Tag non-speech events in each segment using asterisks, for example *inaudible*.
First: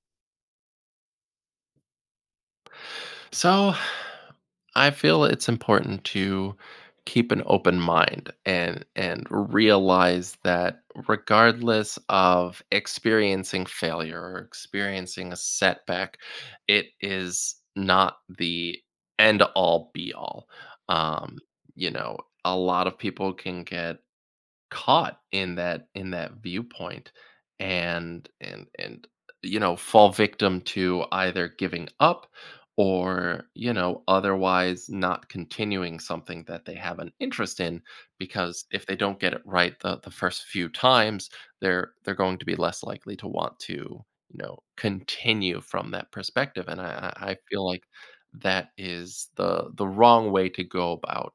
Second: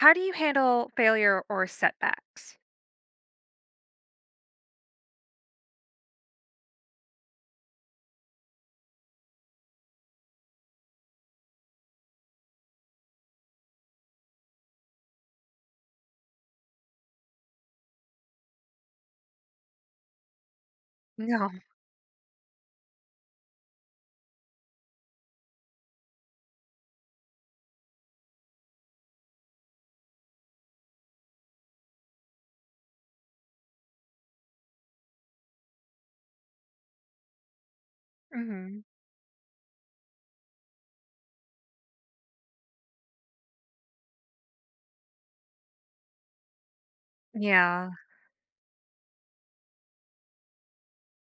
How do you handle failure or setbacks? So I feel it's important to keep an open mind and realize that regardless of experiencing failure or experiencing a setback, it is not the end all be all. Um, No. you know, a lot of people can get caught in that viewpoint and fall victim to either giving up or otherwise not continuing something that they have an interest in, because if hmm they don't get it right the first few times, they're going to be less likely to want to continue from that perspective. And I feel like Yeah, that is the wrong way to go about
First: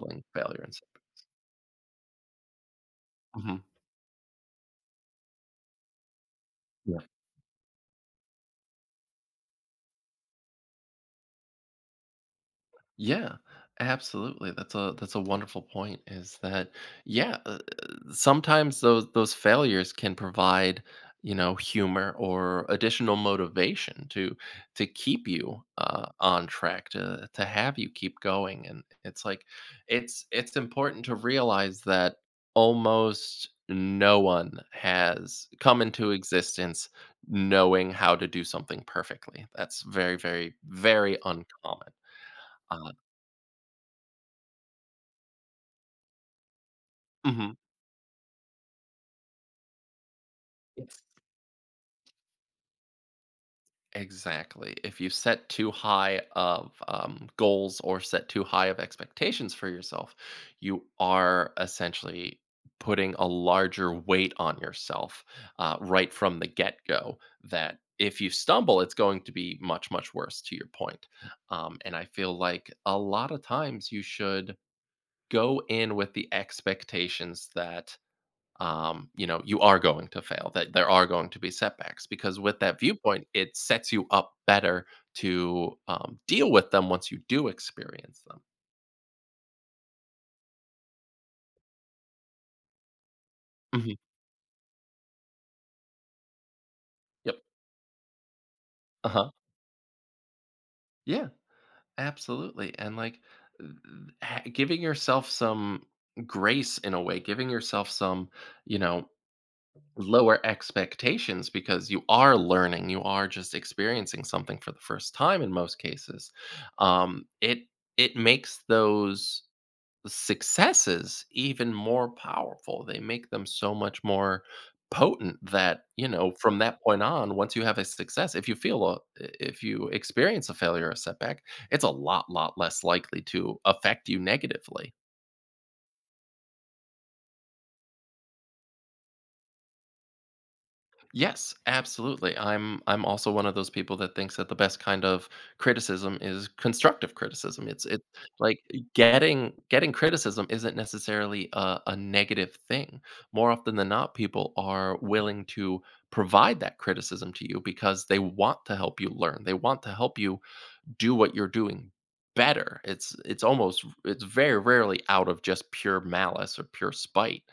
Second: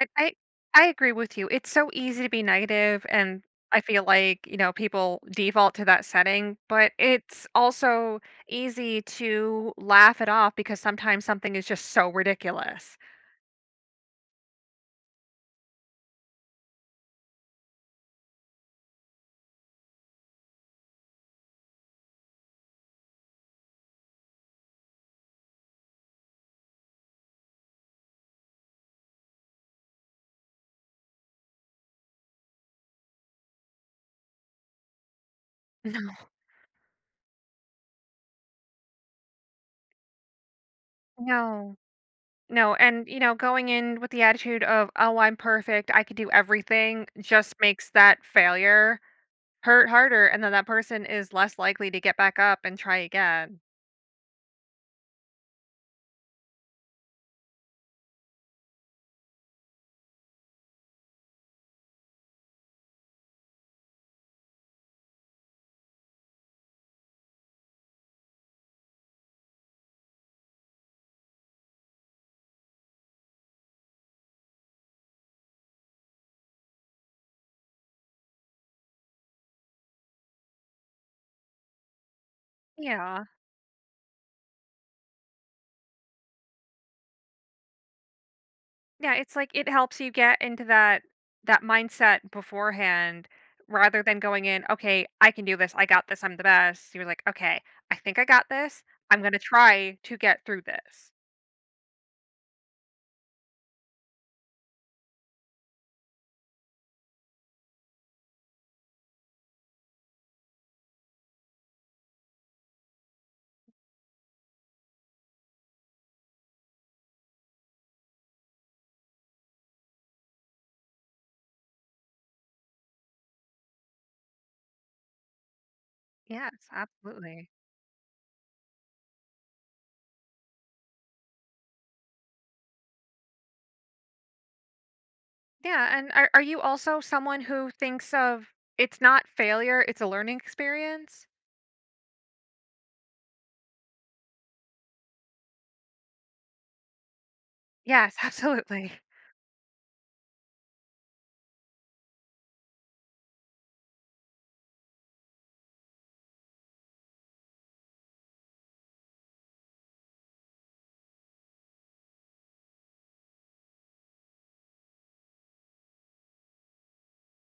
I, I failure and I stuff. agree with you. It's so easy to be negative, and Mhm. I feel like you know people default to that setting. But it's also easy to laugh it off because sometimes something is just so ridiculous. Yeah, absolutely. That's a wonderful point, is that, yeah, sometimes those failures can provide, humor or additional motivation to keep you on track, to have you keep going. And it's like, it's important to realize that almost no one has come into No. existence knowing how to do something perfectly. That's very, very, very No, uncommon. no, Uh and you know going in with the attitude of oh I'm perfect, I can do everything, mhm. just makes that failure hurt harder, and then that person is less likely to get back up and try again. Exactly. If you set too high of goals, or set too high of expectations for yourself, you are essentially putting a larger weight on yourself, right from the get go. That if you stumble, it's going to be much, much worse, to your point. And I feel like a lot of times you should go in with the expectations that, you are going to fail, that there are going to be setbacks, because with that Yeah. viewpoint, it sets you up better to deal with them once you do experience them. Yeah, it's like it helps you get into that mindset beforehand Mhm. rather than going in, "Okay, I can do this. I got this. I'm the best." You're like, Yep. "Okay, I think I got this. Uh I'm huh. gonna try to get through this." Yeah, absolutely. And like, th- giving yourself some grace in a way, giving yourself some, you know, lower expectations, because you are learning, you are just experiencing something for the first time in most cases. Um, it it makes those successes even more powerful. They make them so much more potent that, from Yes, that point on, absolutely. once you have a success, if you experience a failure or setback, it's a lot less likely to affect you negatively. Yeah, and are you also someone who thinks of it's not failure, it's a learning experience? Yes, absolutely. I'm also one of those people that thinks that the best kind of criticism is constructive criticism. It's Yes, *laughs* like, absolutely. getting criticism isn't necessarily a negative thing. More often than not, people are willing to provide that criticism to you because they want to help you learn. They want to help you do what you're doing better. It's very rarely out of just pure malice or pure spite.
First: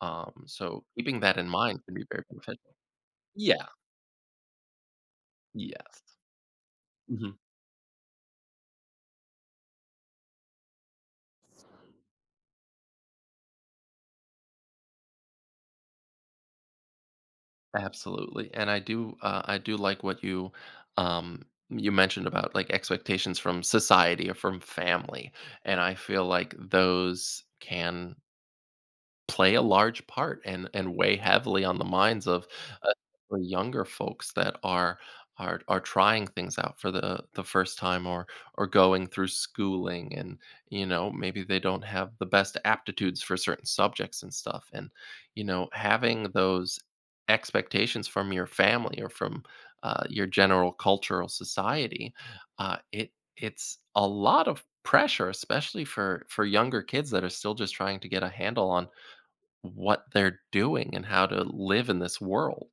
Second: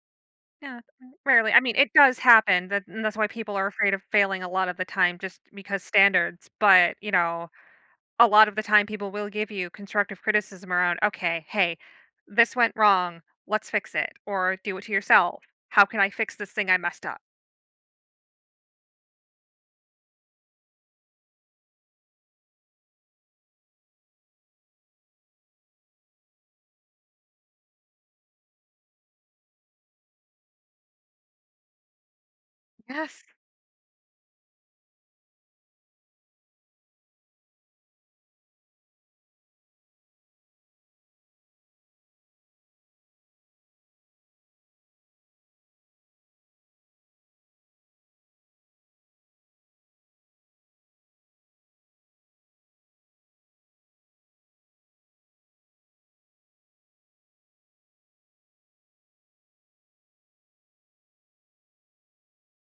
Um, Yeah, so mm, keeping that in rarely. I mean, mind it can be does very happen, beneficial. that and that's why people Yeah. are afraid of failing a lot of the time just because Yes. standards, but, you Mhm. know, a lot of the time people will give you constructive criticism around, "Okay, hey, this went wrong, let's fix it," or "Do it to yourself. How can I fix this thing I messed up?" Absolutely. And I do like what um you mentioned about, like, expectations from society or from family. And I feel like those can play a large part and weigh heavily on the minds of, uh, the *laughs* younger folks that are trying things out for the first time, or going through schooling, and, maybe they don't have the best aptitudes for certain subjects and stuff, and, having those expectations from your family, or from, your general cultural society, uh, it it's a lot of pressure, especially for younger kids that are still just trying to get a handle on what they're doing and how to live in this world.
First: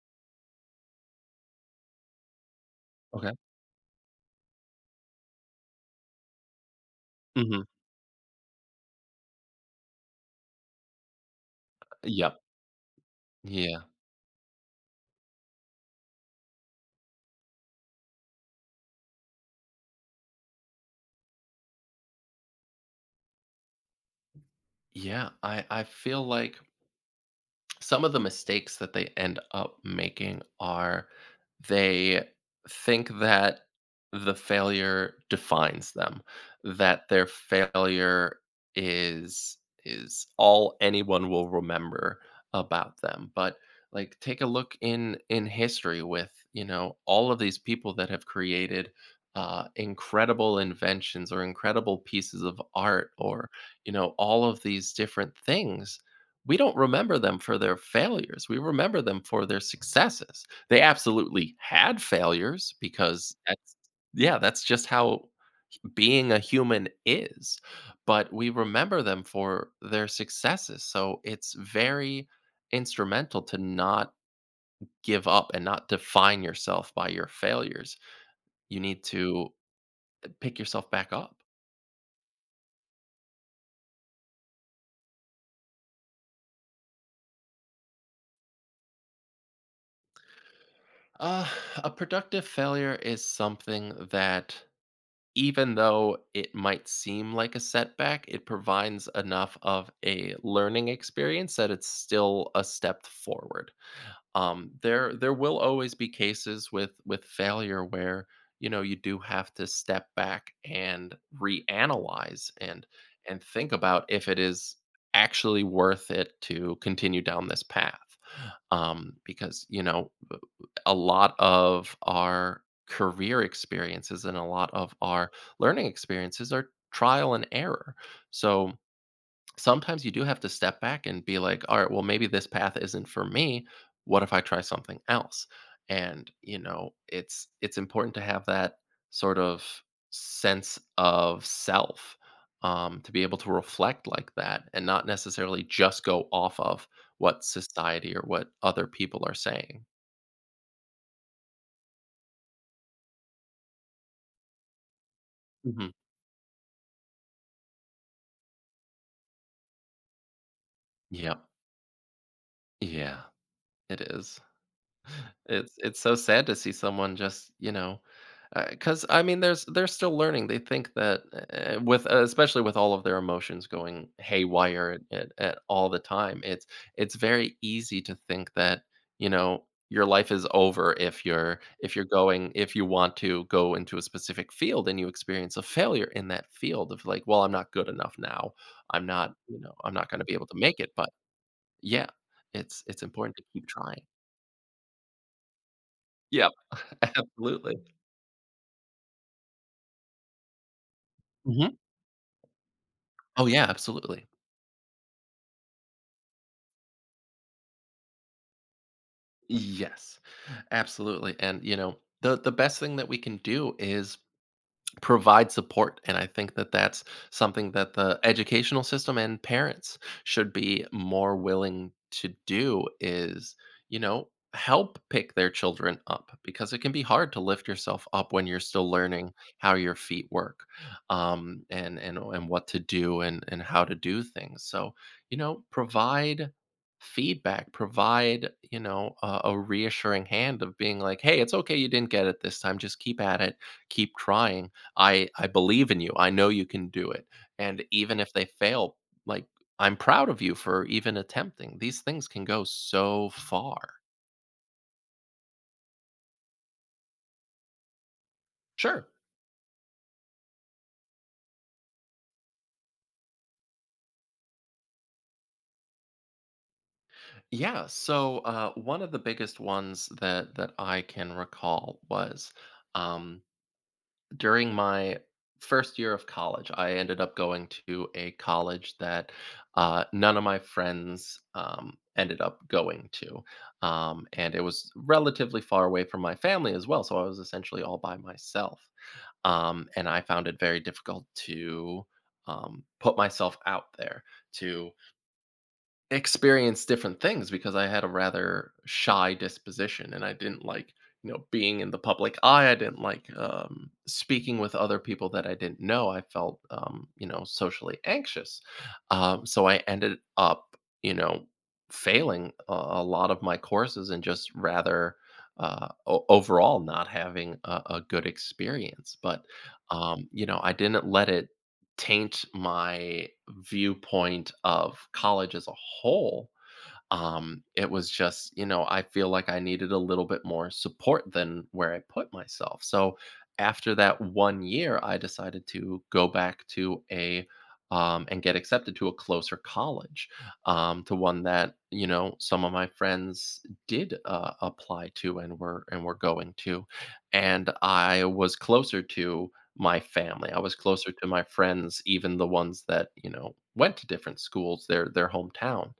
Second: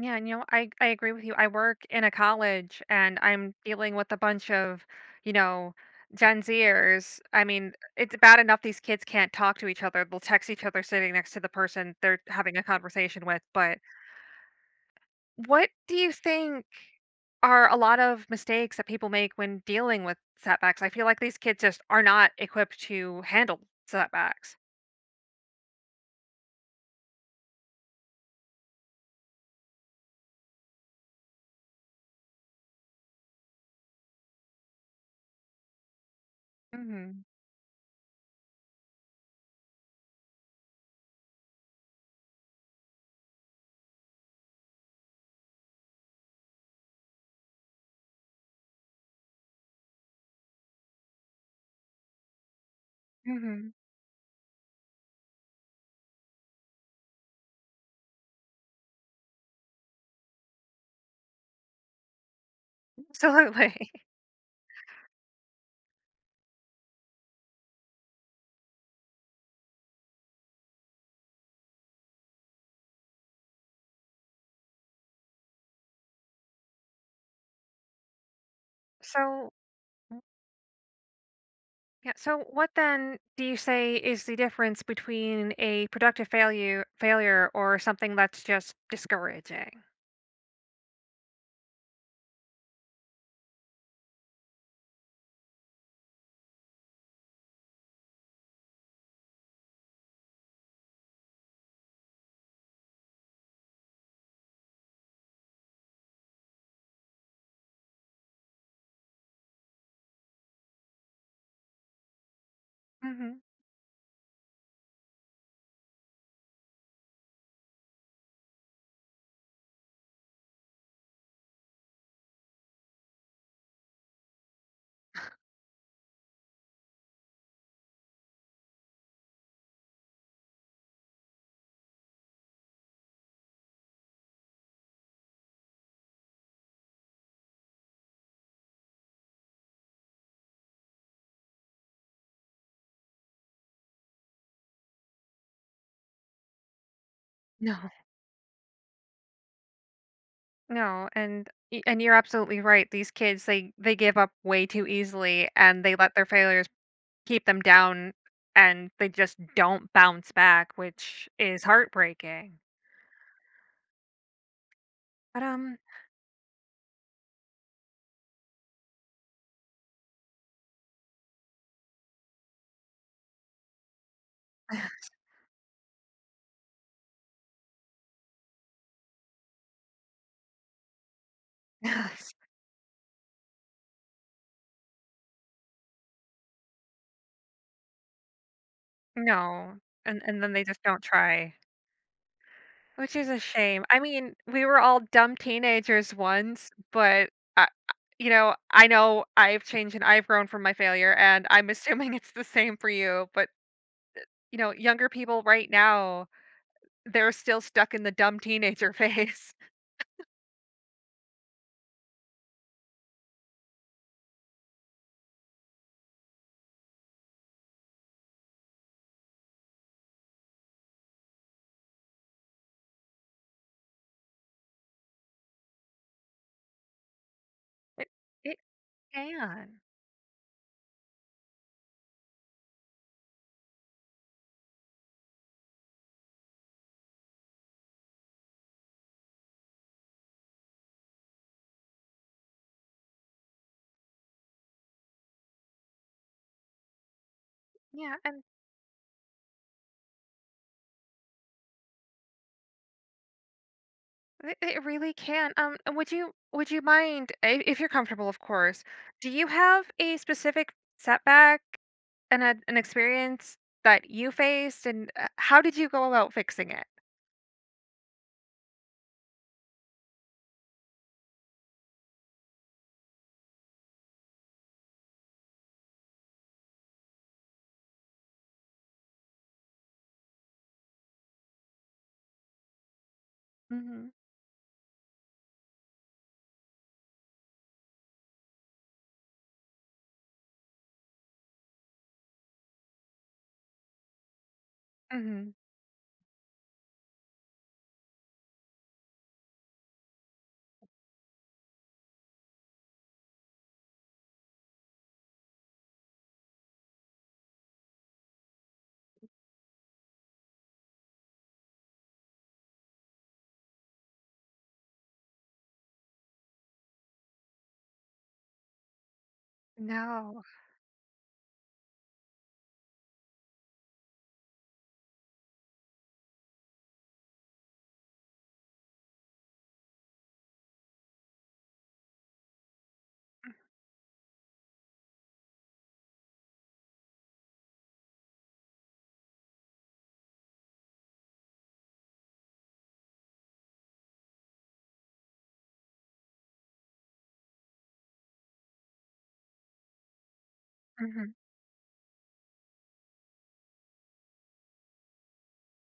Yeah, and, you know, I agree with you. I work in a college and Okay. I'm dealing with a bunch of, you know, Gen Zers. I Mhm. mean, it's bad enough these kids can't talk to each other. They'll text each other sitting next to the person they're Yep. having a conversation with. But Yeah. what do you think are a lot of mistakes that people make when dealing with setbacks? I feel like these kids just are not equipped to handle setbacks. Yeah. I feel like some of the mistakes that they end up making are, they think that the failure defines them, that Mm-hmm. their failure is is all anyone will remember about them. But like, take a look in history, with, all of these people that have created, incredible inventions or incredible pieces of art, or Mm-hmm. All of these different things. We don't remember them for their failures. We remember them for their successes. They absolutely had failures, because that's, Absolutely. *laughs* yeah, that's just how being a human is. But we remember them for their successes. So it's very instrumental to not give up and not define yourself by your failures. You need So to pick yourself back up. yeah. So, what then do you say is the difference between a productive failure, or something that's just discouraging? Uh, a productive failure is something that, even though it might seem like a setback, it provides enough of a learning experience that it's still a step forward. There will always be cases with failure where, you do have to step back and reanalyze, and hmm think about if it is actually worth it to continue down this path, because, a lot of our career experiences and a lot of our learning experiences are trial and error. So, sometimes you do have to step back and be like, all right, well, maybe this path isn't for me. What if I try something else? And, it's important to have that sort of sense of self, to be able to reflect like that and not necessarily just go off of what No. society or what other people are saying. No, and you're absolutely right. These kids, they give up way too easily, and Hmm. they let their failures keep them down, and they just don't bounce back, which Yeah. is heartbreaking. Yeah, it is. But It's it's so sad to see someone just, because, I mean, there's they're still learning. They think that, with especially with all of their emotions going haywire *laughs* at all the time, it's very easy to think that, you know, your life is over, if you're yes. going if you want to go into a specific field and you experience a failure in that field, of like, well, I'm not good enough now. No, I'm not going to be and able then to they make just it, don't but. try. Yeah, it's Which is important a to keep shame. trying. I mean, we were all dumb teenagers Yep, once, *laughs* but I, absolutely. you know, I know I've changed and I've grown from my failure, and I'm *laughs* Mhm. assuming it's the same for you. Oh, But yeah, absolutely. you know, younger people right now, they're still stuck in the dumb teenager phase. Yes, absolutely. And, the best thing that we can do is provide support. And I think that that's something that the educational system and parents should be more willing to do, is, you know help pick their children up, because it can be hard to lift *laughs* yourself It up when you're it still learning how can, your feet work, and what to do, and how to do things. So, provide feedback, provide, a reassuring hand of being like, hey, it's okay, you didn't get it this time, just keep at it, keep trying. I believe in you. I know you can do it. And yeah, even if and they fail, like, I'm proud of you for even attempting. These things can go so far. it really can. And would you mind if you're comfortable, of course? Sure. Do you have a specific setback, an ad an experience that you faced, and, how did you go about fixing it? Yeah. So, one of the biggest ones that I can recall was, um, during my first year of college, I ended up going to a college that, none of my friends, ended up going to. Mhm. And it was relatively far away from my family as well. So I was essentially all by myself. And I found it very difficult to, put myself out there to Mhm. experience different things, because I had a rather shy disposition, and I didn't like, being in the public eye. I didn't like, speaking with other people that I didn't know. I felt, socially anxious. So I ended up, you know, failing a lot of my courses, and just rather, overall not having a good experience. But, No. I didn't let it taint my viewpoint of college as a whole. Um it was just, I feel like I needed a little bit more support than where I put myself. So after that one year I decided to go back to, a and get accepted to a closer college, to one that, some of my friends did, apply to, and were going to, and I was closer to my family, I was closer to Mhm. my friends, even the ones that, went to different schools, their hometown,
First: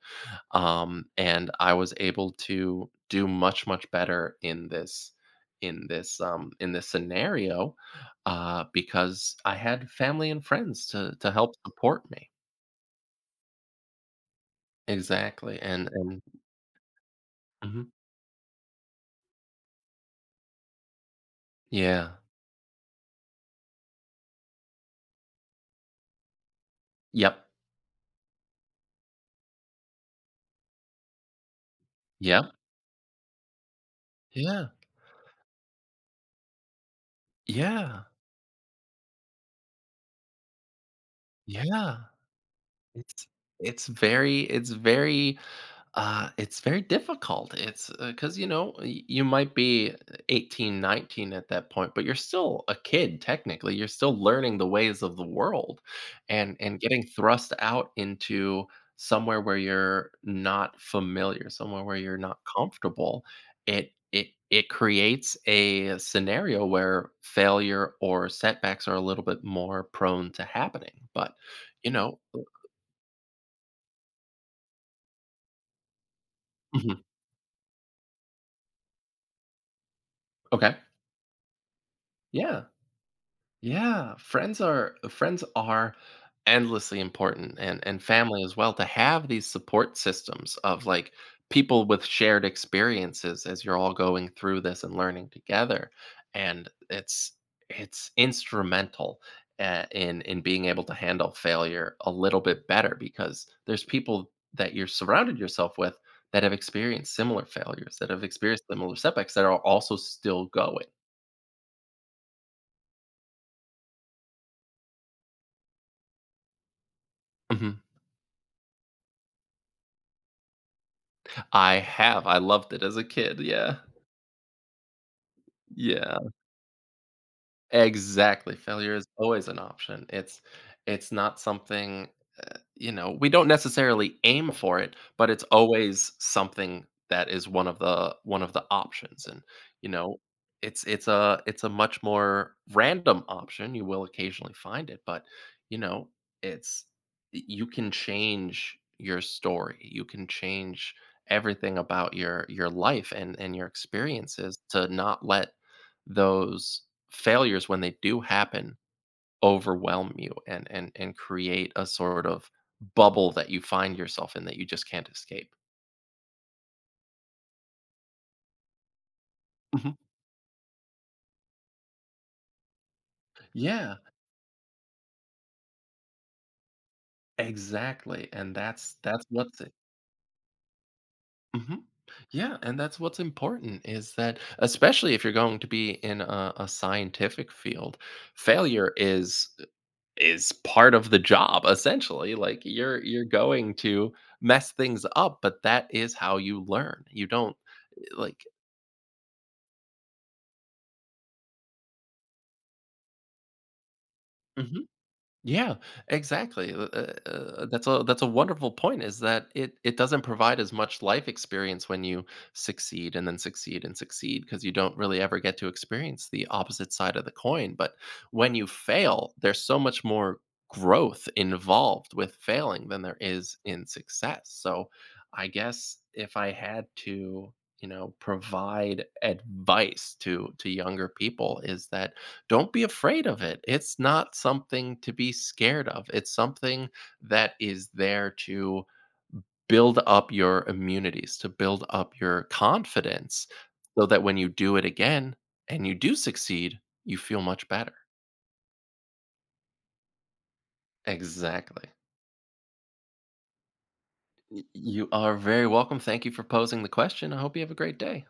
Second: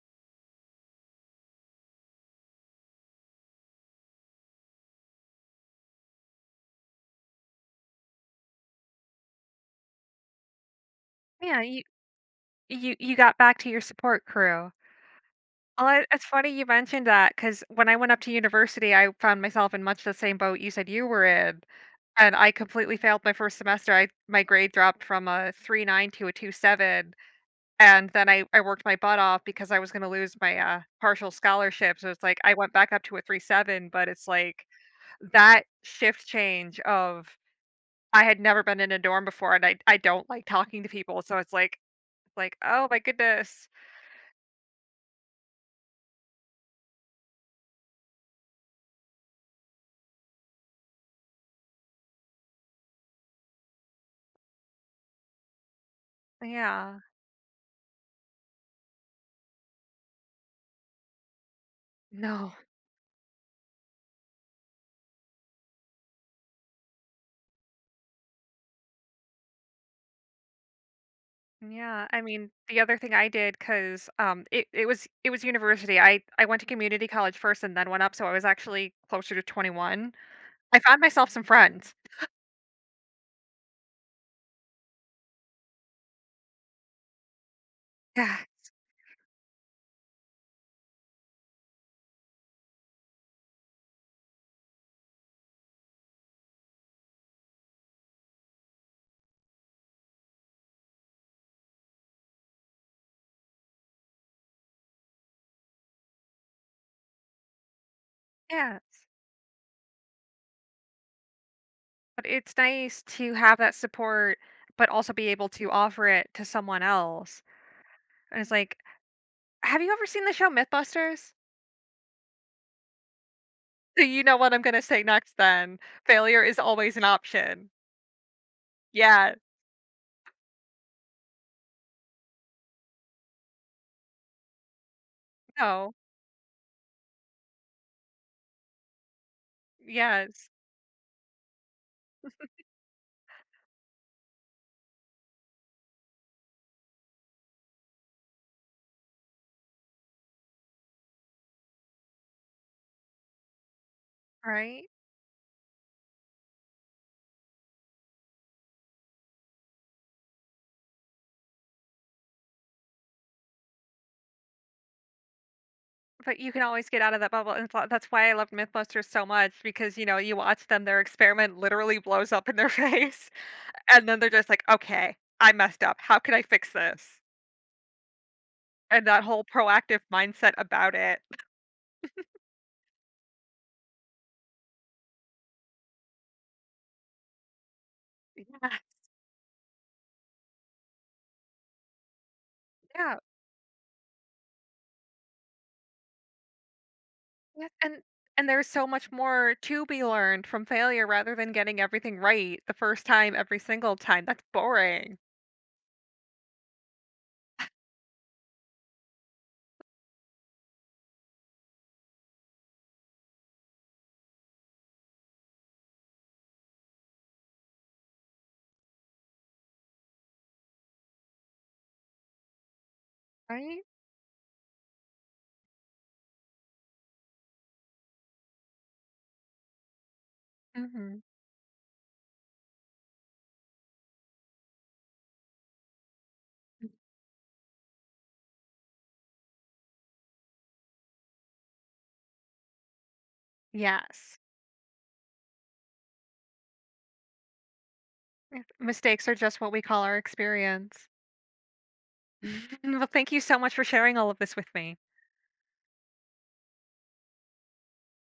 And I was able to do much, much better in this, in this scenario, because I had family and friends to help Yeah, you support me. you you got back to your support crew. Exactly. and Well, it and it's funny you mentioned that because mhm. when I went up to university, I found myself in much the same boat you said you were in, Yeah. and I completely failed my 1st semester. I My grade dropped from a 3.9 to a 2.7, Yep. and then I worked my butt off because I was gonna lose my, partial scholarship, so it's like Yep. I went back up to a 3.7, but it's like Yeah, that shift change of yeah, I had never been in a dorm before and I don't like talking to people, so yeah. it's like, "Oh my It's goodness." it's very it's very it's very difficult. It's 'cause cuz you know, y- you might be 18, 19 at that point, but you're still a kid technically. You're still learning the ways of the world, and Yeah. getting thrust out into somewhere where you're not familiar, somewhere where you're not No. comfortable. It creates a scenario where failure or setbacks are a little bit more prone to happening. But, you Yeah, know, I mean, the other thing I did because it was it was university. I went to mhm, community college first and then went up, so I was actually closer to 21. okay. I found myself some friends. Yeah. Yeah, friends are endlessly important, and Yeah. family as well, to have these support systems of like people with shared experiences as you're all going through this and learning together. And it's instrumental, in being able to handle failure a little bit better, because there's people that you're surrounded yourself with that have experienced similar failures, that have experienced similar Yes. setbacks, that are also still going. But it's nice to have that support, but also be able to offer it to someone else. Mhm. And it's like, have you ever seen the show Mythbusters? I have, I loved it as a kid, yeah. So you know what I'm gonna say next then. Yeah, Failure is always an option. exactly, failure is Yeah, always an option. It's not something, we don't necessarily aim for it, but it's no. always something that is one of the options, and, you know, Yes, it's a much more random option. You will occasionally find it, but, you know, it's y you can change your story, you can change everything about your life and your experiences, right? to not let those failures, when they do happen, overwhelm you, and create a sort of bubble that you find yourself in, that you just can't escape. But you can always get out of that bubble, and that's why I love MythBusters so much Mhm. because, you know, you watch them, their experiment literally blows up in their *laughs* face, Yeah, and then they're just like, "Okay, I messed up. How can I fix this?" exactly, and that's And that's that whole what's it. proactive mindset about it. Mhm. Yeah, and that's what's important, is that, especially if you're going to be in a scientific field, failure *laughs* Yeah, is part of the job, essentially. Like, you're yeah, you're going to mess things up, but that is how you learn. You don't yeah, and like. and there's so much more to be learned from failure rather than getting everything right the first time every single time. That's Mhm. boring, Yeah, exactly. That's a wonderful point. Is that it? It doesn't provide as much life experience when you succeed, and then succeed, and succeed, because you don't really ever get to experience the opposite side of the coin. But when you fail, there's so much more growth involved with failing than there is right? in success. So, I guess if I had to, provide advice to younger hmm people, is that, don't be afraid of it. It's not something to be scared of. It's something that is there to build up your immunities, to build up your confidence, so that when Yes. you do it again and you do succeed, you feel much better. Mistakes are just what we call our experience. Exactly. *laughs* Well, thank you so much for sharing all of this with me. You are very welcome. Thank you for posing the question. I hope you have a great day.